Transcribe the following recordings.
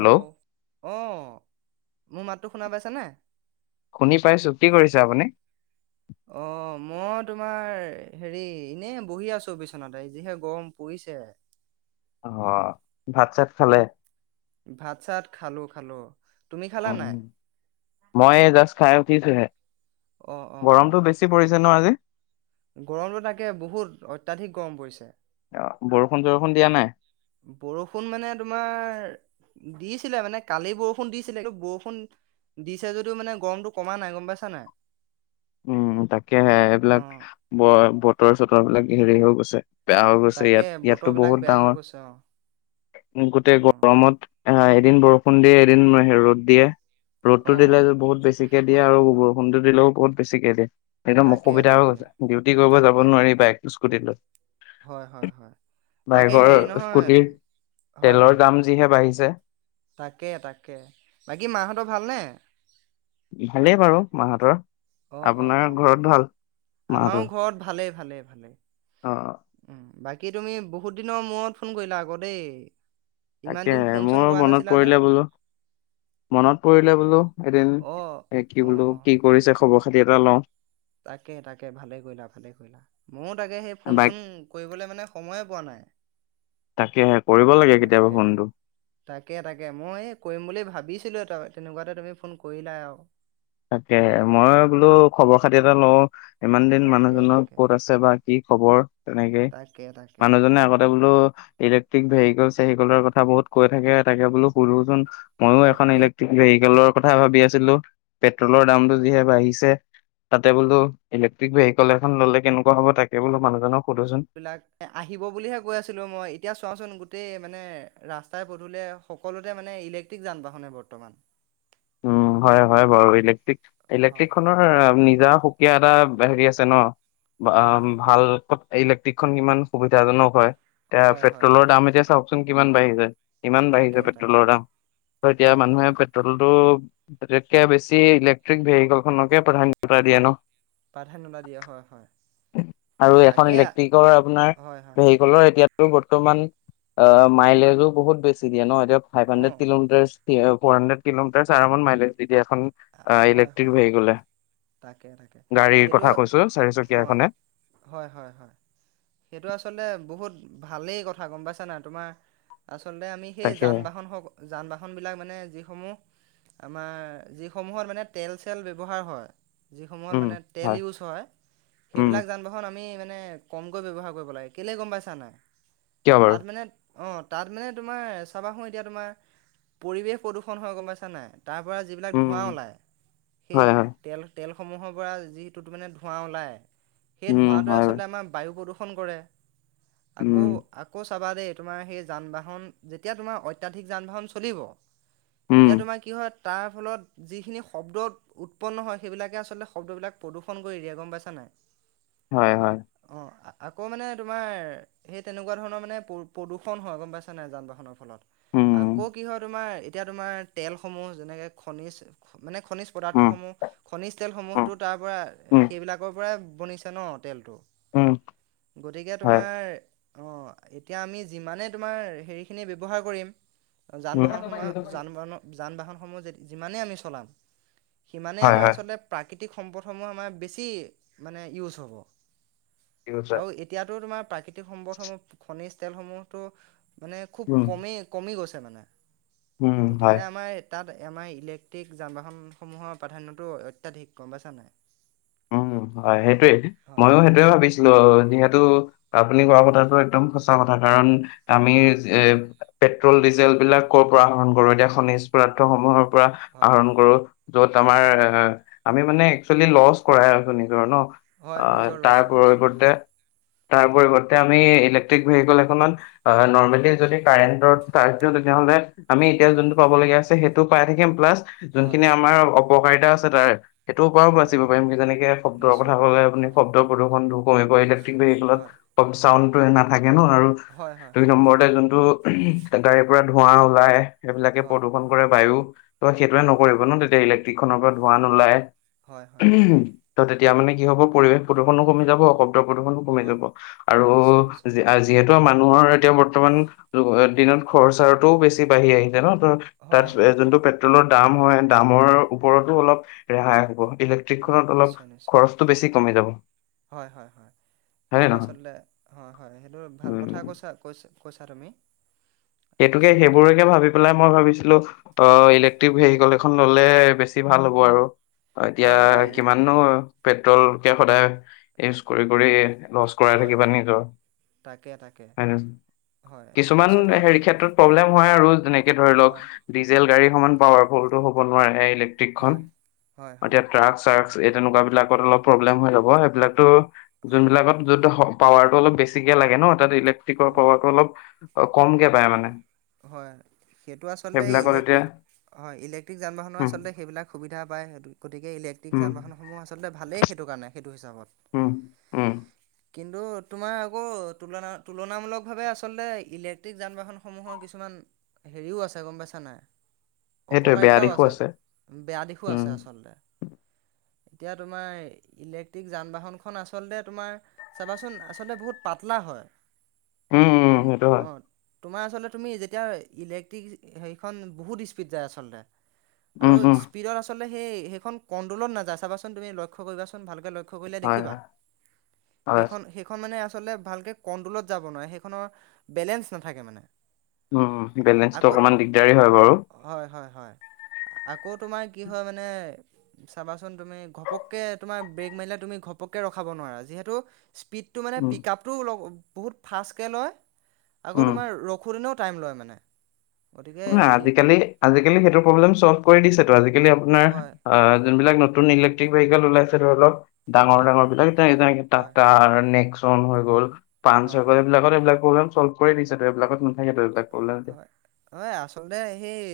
Hello অ মোৰ মাতটো শুনা পাইছ নে? শুনি পাই চুক্তি কৰিছে আপুনি। অঁ মই তোমাৰ হেৰি এনেই বহি আছো বিচনাতে যিহে গৰম পৰিছে। অ ভাত চাত খালে? ভাত চাত খালো খালো, তুমি উ খালা নাই? অঁ গৰমটো বেছি পৰিছে ন আজি? গৰমতো তাকে বহুত অত্যাধিক গৰম পৰিছে। অ' বৰষুণ-চৰষুণ দিয়া নাই। বৰষুণ মানে তোমাৰ দিছিলে মানে কালি বৰষুণ দিছিলে কি বৰষুণ দিছে যদিও মানে গৰমতটো কমা নাই গম পাইছা নাই। উম, তাকে হে এইবিলাক অঁ ব বতৰ-চতৰ বিলাক। হেৰি হৈ গৈছে। বেয়া হৈ গৈছে তাকে ইয়াত ইয়াতো বতৰ বিলাক বহুত বেয়া হৈ ডাঙৰ গৈছে অঁ গোটেই অঁ গৰমত আহ এদিন বৰষুণ। খুন্দিয়ে এদিন ৰ'দ দিয়ে। ৰ'দটো দিলে অঁ বহুত বেছিকে দিয়ে আৰু বৰ বৰষুণতো দিলেও ক'ত বেছিকৈ দিয়ে। একদম তাকে অসুবিধা হৈ তাকে গৈছে। ডিউটি কৰিব যাব তাকে নোৱাৰিব বাইক, স্কুটি স্কুটি লৈ হয় হয় হয় তাকে বাইকৰ, হেৰি নহয় স্কুটিৰ হয় তেলৰ হয় দাম যিহে বাঢ়িছে। তাকে, তাকে বাকী মাহঁতৰ ভালনে? ভালেই বাৰু মাহঁতৰ। অ' আপোনাৰ অ' অ' ঘৰত ভাল আমাৰো ঘৰত ভালেই। ভালে ভালে। অহ' বাকী তুমি বহুত দিনৰ মূৰত ফোন কৰিলা অ'ক দেই। ইমান তাকে দিন ফোন চোন মোৰ কৰা মনত নাছিলা যে পৰিলে বোলোঁ। মনত পৰিলে বোলোঁ এদিন অ এ কি অ বোলোঁ অ কি কৰিছে খবৰ খাতি এটা লওঁ। তাকে, তাকে ভালে কৰিলা, ভালে কৰিলা। মইয়ো তাকে সেই ফোন বাইক চোন কৰিবলৈ মানে সময়ে পোৱা নাই। তাকে কৰিব লাগে কেতিয়াবা তাকে, ফোনটো তাকে, তাকে মই এই কৰিম বুলি ভাবি ভাবিছিলোঁ তই তেনেকুৱাতে তুমি ফোন কৰিলা আৰু তাকে, মই অ বোলোঁ খবৰ খাতি এটা লওঁ। ইমান দিন তাকে মানুহজনৰ তাকে ক'ত আছে বা? কি খবৰ? তেনেকেই তাকে তাকে মানুহজনে আগতে বোলোঁ ইলেক্ট্ৰিক ভেহিকল চেহিকলৰ কথা বহুত কৈ থাকে, তাকে বোলোঁ সোধোচোন। মইয়ো এখন তাকে ইলেকট্ৰিক ভে- ভিকেলৰ কথা ভাবি আছিলোঁ। পেট্ৰলৰ দামটো যিহে বাঢ়িছে, তাতে বোলো ইলেক্ট্ৰিক ভেহিকেল এখন ল'লে কেনেকুৱা হ'ব? তাকে বোলো মানুহজনক। সোধোচোন এইবিলাক আহিব বুলিহে কৈ আছিলো মই, এতিয়া চোৱাচোন গোটেই মানে ৰাস্তাই পদুলিয়ে সকলোতে মানে ইলেক্ট্ৰিক যান বাহনে বৰ্তমান। উম হয় হয় বাৰু ইলেক্ট্ৰিক ইলেক্ট্ৰিক হয় খনৰ নি যা সুকীয়া এটা হেৰি আছে ন। বা অঁ অঁ ভাল ত ইলেক্ট্ৰিক খন কিমান সুবিধাজনক হয়? এয়া হয় হয় পেট্ৰোলৰ হয় দাম এতিয়া চাওঁক- চোন কিমান বাঢ়ি যায়। ইমান তাকে বাঢ়িছে তাকে পেট্ৰলৰ দাম, ত এতিয়া হয় হয় মানুহে হয় পেট্ৰল আটাইতকৈ বেছি ইলেক্ট্ৰিক ভেহিকেল খনকে প্ৰাধান্যতা দিয়ে ন? প্ৰাধান্যতা দিয়ে হয় হয় আৰু এখন তাকে ইলেক্ট্ৰিকৰ আপোনাৰ হয় হয় ভেহিকলৰ এতিয়া ৰো বৰ্তমান আ মাইলেজো বহুত বেছি দিয়ে নহ? [unintelligible] অঁ ফাইভহণ্ড্ৰেড কিলোমিটাৰচ। টিহওব ফ'ৰ হণ্ড্ৰেড। কিলোমিটাৰ চেৰামত মাইলেজ দি আ হয় ইলেক্ট্ৰিক হয় ভেহিকলে তাকে তাকে গাড়ীৰ কথা সেইটোৱ কৈছো চাৰিচকীয়া অ এখনে হয় হয় হয় সেইটো আচলতে বহুত ভালেই কথা গম পাইছ নাই তোমা আচ চলতে আমি সেই তাকে যান বাহন যান বাহনবিলাক মানে যিসমূহ আমাৰ যি সমূহত মানে তেল চেল ব্যৱহাৰ হয়। যিসমূহত মানে তেল ইউজ হয় উম সেইবিলাক যান বাহন আমি মান নে কমকৈ ব্যৱহাৰ কৰিব লাগে কেলে গম পাইছা নাই। কিয় বাৰু তাত মানে অ তাত মানে তোমাৰ চাবা সো এতিয়া তোমাৰ পৰিৱেশ প্ৰদূষণ হয় গম পাইছা নাই তাৰ পৰা উম ধোঁৱা ওলাই সেই হয় হয় তেল তেল সমূহৰ পৰা যিহেতুটো তো মানে ধোঁৱা ওলাই। সেই উম ধোঁৱাটোৱে হয় আচলতে আমাম বায়ু প্ৰদূষ ফোন কৰে। আকৌ উম আকৌ চাবা দেই তোমাৰ সেই যান বাহন, যেতিয়া তোমাৰ অত্যাধিক যান বাহন চলিব উম তেতিয়া তোমাৰ কি হয় তাৰ ফলত যিখিনি শব্দ, উৎপন্ন হয় সেইবিলাকে আচলতে শব্দবিলাক প্ৰদূষণ কৰি দিয়ে গম পাইছা নে? হয় হয়, আকৌ মানে তোমাৰ, সেই তেনেকুৱা ধৰণৰ মানে প্ৰ-প্ৰদূষণ হয় গম পাইছ নে যান বাহনৰ ফলত। উম আকৌ কি হয় তোমাৰ এতিয়া তোমাৰ তেলসমূহ যেনেকে খনিজ মানে খনিজ উম পদাৰ্থসমূহ খনিজ উম তেলসমূহতো তাৰ পৰা উম সেইবিলাকৰ পৰাই [unintelligible] ন তেলটো উম গতিকে হয় তোমাৰ অ এতিয়া আমি যিমানে তোমাৰ হেৰিখিনি ব্যৱহাৰ কৰিম যান উম, বাহন সময়ত যান বাহনৰ যান বাহনসমূহ যিমানে আমি চলাম সিমানে হয় আমাৰ হয় আচলতে প্ৰাকৃতিক [unintelligible] সম্পদসমূহ আমাৰ বেছি মানে ইউজ হ'ব ঠিক কৈছা আৰু এতিয়াতো তোমাৰ [unintelligible] তে সম্পদসমূহ ঘনিচ তেলসমূহতো মানে খুব উম কমেই কমি গৈছে। তে মানে উম হয় গতিকে আমাৰ [unintelligible] তাত এম আই ইলেক টিক যান-বাহনসমূহৰ প্ৰাধান্যটো অত্যাধিক গম পাইছা নাই? উম, হয় সেইটোৱে হয় ময়ো সেইটোয়ে ভাবিছিলোঁ যিহেতু আপুনি কোৱা হয় কথাটো একদম সঁচ [unintelligible] কাৰণ আমি হয় হয় এইজ এ পেট্ৰল-ডিজেলবিলাক ক'ৰ পৰা আহৰণ কৰোঁ এতিয়া খনিজ পদাৰ্থসমূহৰ পৰা হয় আহৰণ কৰো য'ত হয় আমাৰ হয় এ আমি মানে একচুৱেলি লছ কৰাই আছোঁ নিজৰ ন? হয় অহ, নিজৰ লছ তাৰ পাই ক্ৰয় আছোঁ হয় কৰতে তাৰ পৰিৱৰ্তে আমি ইলেক্ট্ৰিক ভেহিকেল এখনত আহ নৰ্মেলি যদি কাৰেণ্টত চাৰ্জ দিওঁ তেতিয়াহলে আমি এতিয়া হয় যোনটো পাব লগীয়া আছে সেই তটো পাই থাকিম। প্লাছ! হয় যোনখিনি আমাৰ উপকাৰিতা আছে তাৰে। সেইটোৰ পৰাও হয় বাচিব হয় যেনেকে শব্দ কথা নিশ্চয় কলে আপুনি শব্দ প্ৰদূষন কলে ইলেক্ট্ৰিক ভেহ হয় চা। নাথাকে। আৰু হয় হয় দুই হয় নম্বৰতে যোনটো গা গাড়ীৰ পৰা। ধোৱা ওলাই। সেইবিলাকে হয় প্ৰদূষণ কৰে, বায়ু ত সেইটোৱে হয় নকৰিব ন তেতিয়ালে। ড়ী খনৰ পৰা ধোৱা নোলায়। হয়। হয় হয় ত তেতিয়া মানে কি হ'ব, পৰিৱেশ প্ৰদূষণো কমি যাব অক। ত প্ৰদূষণো কমি হয় যাব, আৰু নিশ্চয় নিশ্চয় যি আ যিহেতু। ত মানুহৰ এতিয়া বৰ্তমান দিনত খৰচাটোও বেছি বাঢ়ি আহিছে নহ। ত তাত হয় এ হয় যোনটো হয় পেট্ৰলৰ। দাম হয়, দামৰ ওপৰতো অলপ ৰেহাই হ'ব এ। নিশ্চয়- নিশ্চয় যাব হয়, হয়, হয় হয়নে সেইটো নহয় আচলতে হয় -হয় সেইটো ভাল কথা উম কৈছা, কৈছ- কৈছা তুমি? সেইটোকে আচলতে সেইবোৰেকে ভাবি পেলাই মই ভাবিছিলো, অ' হয় ইলেক্ট্ৰিক ভেহিকল এখন ললে। বেছি ভাল হ'ব আৰু। অ এতিয়া হয় হয় ই- কিমাননো? পেট্ৰল কে সদায় ইউজ কৰি- কৰি এ। লচ কৰাই হয় থাকিবা নিজৰ, তাকে তাকে হয় হয় কিছুমান আচলতে হেৰি। ক্ষেত্ৰত প্ৰব্লেম হয় আৰু, যেনেকে ধৰি লওক হয় ডিজেল গাড়ী। সমান পাৱাৰফুলটো হ'ব নোৱাৰে ইলেক্। ট্ৰিকখন হয় হয় হয় এতিয়া ট্ৰাক চাৰ্। এই তেনেকুৱা বিলাকত অলপ প্ৰব্লেম হৈ ল'ব, সেইবিলাকতো। হয় যোনবিলাকত যত শব। পাৱাৰতো অলপ বেছিকে লাগে ন তাত ইলে। কি ক হয় কৱা প অলপ। অ কম গেপ। পায় মানে। হয়, সেইটো আচলতে সেইবিলাকত এতিয়া ইলেক্ট্ৰিক। হয়, ইলেক্ট্ৰিক যান- বাহনৰ উম আচলতে সেইবিলাক সুবিধা পায়, গতিকে ইলেক্ট্ৰিক উম, যান-বাহনসমূহ আচলতে ভালেই সেইটো কাৰণে সে। উম, উম। কিন্তু, তোমাৰ আকৌ তুলনা -তুলনামূলক ভাৱে আচলতে ইলেক্ট্ৰিক যান-বাহনসমূহৰ কিছু। কিছুমান হেৰিও আছে গম পাইছা নাই, সেইটোৱে বেয়া অপকাৰিতাও দিশো আছে, বেয়া দিশো উম, আছে আচলতে। এতিয়া তোমাৰ, ইলেক্ট্ৰিক যান বাহনখন আচলতে তোমাৰ চাবাচোন, আচলতে বহুত পাতলা হয়। উম, উম, তুম' সেইটো হয়। অ। তোমাৰ আচলতে তুমি তিয়া ইলেক্ট্ৰিক হেৰিখন বহুত স্পীড যায় আচলতে। উম, আৰু উম, স্পীডত আচল সেই সেইখন কণ্ট্ৰলত নাযায় চাবাচোন, তুমি লক্ষ্য কৰিবাচোন ভালকে ল [unintelligible] হয়, দেখিবা, হয়, হয়, সেইখন সেইখন মানে আচলতে ভালকে কণ্ট্ৰলত যাব নোৱাৰে, সেইখনৰ বেলেঞ্চ নাথাকে মানে। উম, বেলেঞ্চটো আকৌ অকমান দিগদাৰী হয় বাৰু। হয় হয় হয় আকৌ তোমাৰ কি হয় মানে চাবাচোন তুমি ঘপককে তোমাৰ ব্ৰেক মাৰিলে তুমি ঘপককে ৰখাব নোৱাৰা। যিহেতু, স্পীডটো মানে উম, পিক আপটো বহুত ফাষ্টকৈ লয়। আকৌ উম, তোমাৰ ৰখো দিনত টাইম লয় মানে। ন সেই আজিকালি আজিকালি সেইটো প্ৰব্লেম চল্ভ কৰি দিছে টো আজি কালি আপোনাৰ হয় আ যোনবিলাক ন নতুন ইলেকট্ৰিক ভেহিকেল ওলাইছে ধৰলক। ডাঙৰ হয় ডাঙৰ হয় বিলাক তেনেকে তেনেকে টাটা হয় তাৰ নেক্স [unintelligible] হৈ গ'ল। হয় [unintelligible] হয় এইবিলাক প্ৰগ্ৰাম চলভ কৰি দিছে ত এইবিলাকত নাথাকে ত এইবিলাক। প্ৰব্লেম হয় [unintelligible] হয় আচলতে সেই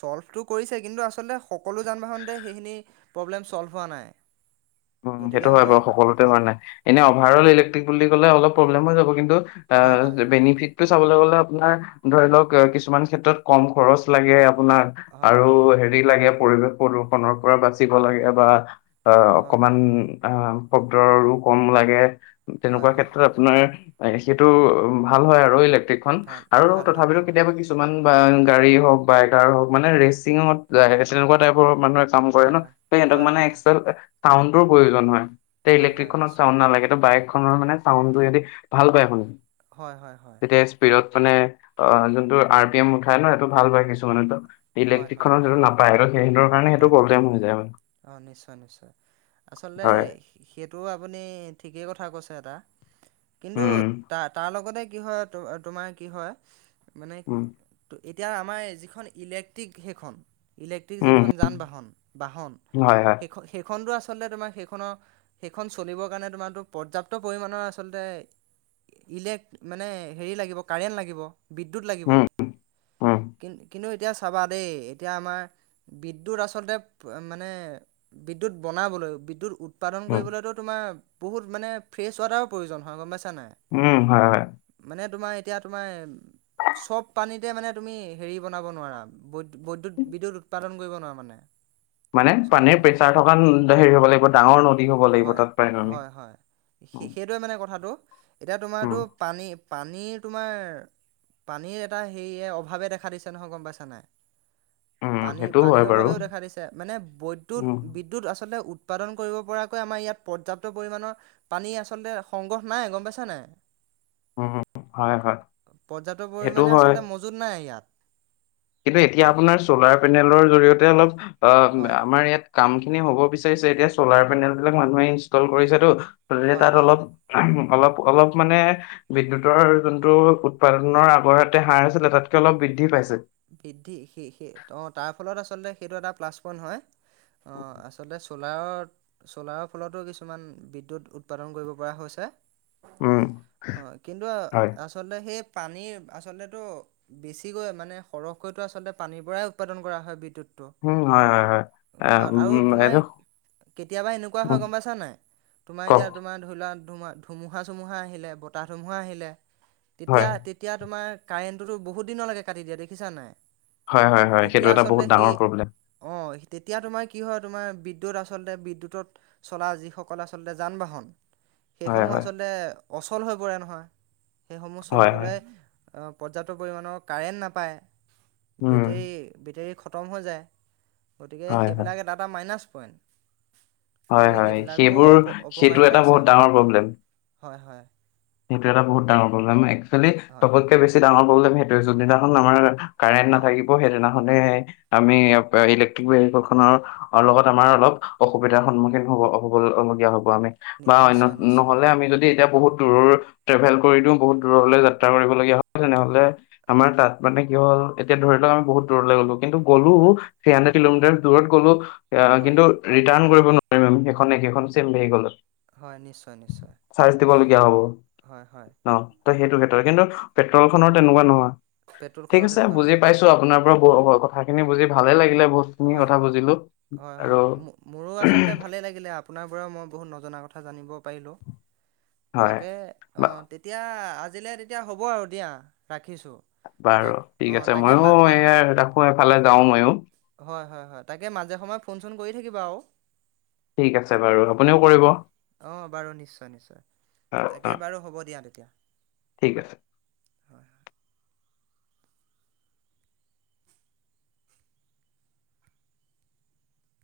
ছ'ল্ভটো কৰিছে কিন্তু আচলতে সকলো যান বাহনতে সেইখিনি প্ৰব্লেম চ'ল্ভ হোৱা নাই। উ সেইটো গতিকে হয় বাৰু মই সকলোতে অঁ হোৱা নাই, এনে অঁ অভাৰ অল ইলেক্ট্ৰিক বুলি ক'লে অলপ প্ৰব্লেম হৈ যাব কিন্তু আ হয় হয় বেনিফিট চাবলৈ গলে আপোনাৰ ধৰি লওঁক কিছুমান ক্ষেত্ৰত কম খৰচ লাগে। আপোনাক হয় আৰু হয় হেৰি লাগে। পৰিৱেশ প্ৰদূষণৰ পৰা বাচিব লাগে বা বা। [inaudible] অ, হয় শব্দো আৰু কম লাগে। হয় তেনেকুৱা হয় ক্ষেত্ৰত আপোনাৰ সেইটো উ ভাল হয় আৰু [unintelligible] ভাল [unintelligible] আৰু ভাল হয় তথাপিতো ভাল হয় কেতিয়াবা কিছুমান বান, গাড়ী হওঁক, বাইতাৰ হওঁক মানে ৰেচিঙত [unintelligible] তেনেকুৱা টাইপৰ মানুহে কাম কৰে হয় ন। হয় সেই এহঁতক হয় মানে হয় হয় এক্সেল এ টাউনটোৰ প্ৰয়োজন হয়। হয় ইলেক্ট্ৰিকখনত নিশ্চয় চাউণ্ড নালাগে। ত' বাইক খনৰ মানে চাউণ্ডটোৱেদি ভাল পায় শুনি। হয়, হয়, হয়। তেতিয়া স্পীডত মানে আ জোনটো আৰ পি এম উঠাই ন হেটো ভাল পায় অঁ কিছুমানেটো। হয় হয় ইলেক্ট্ৰিকখনত জোনো নাপায় হেটো বেংতৰ কাৰণে হেটো নাপায় নাপায় প্ৰব্লেম হৈ যায় হয়। অঁ নিশ্চয় নিশ্চয় আচলতে সে-সেটো আপুনি ঠিকেই কথা কৈ ছে এটা। কিন্তু উম তা-তা লগতে কি হয় তো-তোমাৰ কি হয়? মানে উম ত-এইত এতিয়া আমায়ে যিখন ইলেক্ট্ৰিক হেখন। ইলে টি উম যিখন যান-বাহন, বাহন উম হয় হয় সেইখ-সেইখনটো আচ আচলতে তোমাৰ সেইখনৰ, সেইখন চলিব কাৰণে তোমাতো পৰ্যাপ্ত পৰিমাণৰ আচলতে ইলেক মানে হেৰি লাগিব কাৰেণ্ট লাগিব। বিদ্যুৎ লাগিব। উম উম কিন-কিনো এত এতিয়া চাবা দেই, এতিয়া আমাৰ বিদ্যুত আচলতে, মানে বিদ্যুত বনাবলৈ, বিদ্যুৎ উৎ উৎপাদন উম কৰিবলৈতো তোমাৰ বহুত মানে ফ্ৰেছ ৱাটাৱ প্ৰয়োজন হয় গম পাইছ ছা নাই। উম হয় হয় মানে তোমাৰ এতিয়া তোমাৰ চব পানীতে মানে তুমি হেৰি বনাব নোৱাৰা, বৈ বৈদ্যুত, বিদুত উৎ পাদন কইব নোৱা মানে মানে চব পানীৰ পানী, প্ৰেচাৰ থকা হেৰি হ'ব লাগিব ডাঙৰ নদী হ'ব লাগিব হয়, তাত পাৰিম আমি হয়, হয় উম সে-সেটোৱে মানে কথাটো। এতিয়া উম তোমাৰতো পানী, পানীৰ তোমাৰ পানীৰ এটা হেইয়ে, অভাৱে দেখা দিছে নহয় গম পাইছা নাই? উম পানী, সেইটোও হয় পানীৰ বাৰু অভাৱেও দেখা দিছে মানে বৈদ্যুত, উম বিদ্যুৎ আচলতে উৎ পাদন কইব পৰাকৈ আমাৰ ইয়াত পৰ্যাপ্ত পৰিমাণ পানী আচলতে সংগ্ৰহ নাই গম পাইছা নাই? উম হয় হয় পৰ্যাপ্ত সেইটো পৰিমাণে হয় আচলতে মজুত নাই ইয়াত। কিন্তু এতিয়া আপোনাৰ চলাৰ পেনেলৰ জৰিয়তে অলপ হয় অ' আমাৰ ইয়াত কাম খিনি হ'ব বিচাৰিছে এতিয়া চলাৰ পেনেল বিলাক মানুহে ইনষ্টল কৰিছেতো। গতিকে হয় তাত হয় অলপ [unintelligible] অলপ, অলপ মানে বিদ্যুতৰ যোনটো উৎপাদনৰ আগৰ হঁতে সাৰ আছিলে তাতকে অলপ বৃদ্ধি পাইছে। বৃদ্ধি সেই সেই অ' তাৰ ফলত আচলতে সেইটো এটা প্লাছ পইণ্ট হয়। অ' আচলতে চলাৰত চলাৰৰ ফলতো কিছুমান বিদ্যুৎ উৎপাদন কৰিব পৰা হৈছে। উম, অ' কিন্তু হয়। আচলতে সেই পানীৰ আচলতেটো বেছিকৈ মানে সৰহকৈটো আচলতে পানীৰ পৰাই উৎপাদন কৰা হয় বিদ্যুৎ। টোৰ উম, হয়, হয়, হয়। আহ আৰু উম, তোমাৰ এইটো কেতিয়াবা এনেকুৱা হয় উম, গম পাইছানে নাই তোমাৰ কওক এতিয়া তোমাৰ ধৰি লোৱা ধুমা ধুমুহা চুমুহা আহিলে বতাহ ধুমুহা আহিলে। হয়, তেতিয়া, তেতিয়া তোমাৰ কাৰেণ্টটো বহু দিনলৈকে কাটি দিয় দে খিছা নাই? হয়, হয়, হয় সেইটো এটা বহুত আচলতে ডাঙৰ সেই প্ৰব্লেম। অঁ তেতিয়া, তোমাৰ কি হয় তোমাৰ বিদ্যুৎ আচলতে বিদ্যুতত চলা যিসকলে আচলতে যান বাহন হয়, সেইসমূহ হয়, আচলতে অচল হৈ পৰে নহয়। সেইসমূহ হয়, হয়, চলিবলৈ অ পৰ্যাপ্ত পৰিমাণৰ কাৰেণ্ট নাপায় উম, বেটেৰী বেটেৰী খত খতম হৈ যায় গতিকে হয়, হয়, সেইবিলাক এটা এটা মাইনাছ পইন হয় হয় সেইবোৰ সেইটো এটা আছে বহুত হয় ডাঙৰ প্ৰব্লেম হয় হয় সেইটো এটা বহুত ডাঙৰ প্ৰব্লেম এক চলি হয় চবচকে বেছি ডাঙৰ প্ৰব্লেম সেইটোয়ে যোনদিনাখন আমাৰ কাৰেণ্ট হয় নাথাকিব সেইদিনা আমি আমি ইলেক্ট্ৰিক ভেহিক খনৰ আৰু লগত আমাৰ হয় অলপ অসুব সুবিধাৰ সন্মুখীন হ'ব হ'বলগীয়া হ'ব আমি নি বা অন্য নিশ্চয় নিশ্চয় নহলে আমি যদি এতিয়া বহুত দৰৰ ট্ৰেভেল কৰি দিও বহুত দূৰলৈ যাত্ৰা কৰিবলগীয়া হয় তেনেহলে হয় আমাৰ তাত মানে কি'ল এতিয়া ধৰি লওক আমি বহুত দূৰলে গ'লোঁ। কিন্তু গলোঁ হয় থ্ৰী হন্দ্ৰেদ হয় কিলোমিটাৰচ দূৰত গলোঁ হয় কিন্তু ৰিটাৰ্ণ নোৱাৰম সেইনে সেইখন চেম ভেহিকেলত। হয় নিশ্চয় নিশ্চয়। চাৰ্জ দিবলগীয়া হ'ব হয় হয় অ', ত' সেইটো ক্ষেত্ৰত কিন্তু পেট্ৰল খনৰ তেনেকুৱা নহয় ঠিক পেট্ৰলখনৰ আছে তেনেকুৱা বুজি নহয় পাইছো হয় আপোনাৰ পৰা বৰ অ কথা খিনি বুজি ভালে লাগিলে। বহুতখিনি হয় কথা বুজিলো হয় আৰু হয় মোৰো আচলতে ভালেই লাগিলে আপোনাৰ পৰা মই বহুত নজনা কথা জানিব পাৰিলোঁ। হয় তাকে বা- অ', তেতিয়া আজি আজিলে তেতিয়া হ'ব আৰু দিয়া ৰা বাৰু ঠিক আছে ময়ো মা মা এয় ৰাখো এফালে যাও মইো। হয় হয় হয় তাকে মাজে সময়ে ফোন চোন কৰি থাকিবা আৰু। ঠিক আছে বাৰু আপুনিও অ', কৰিব অ', অ', বাৰু নিশ্চয় নিশ্চয় তাকে অ বাৰু হ'ব দিয়া তেতিয়া ঠিক আছে হয় হয়।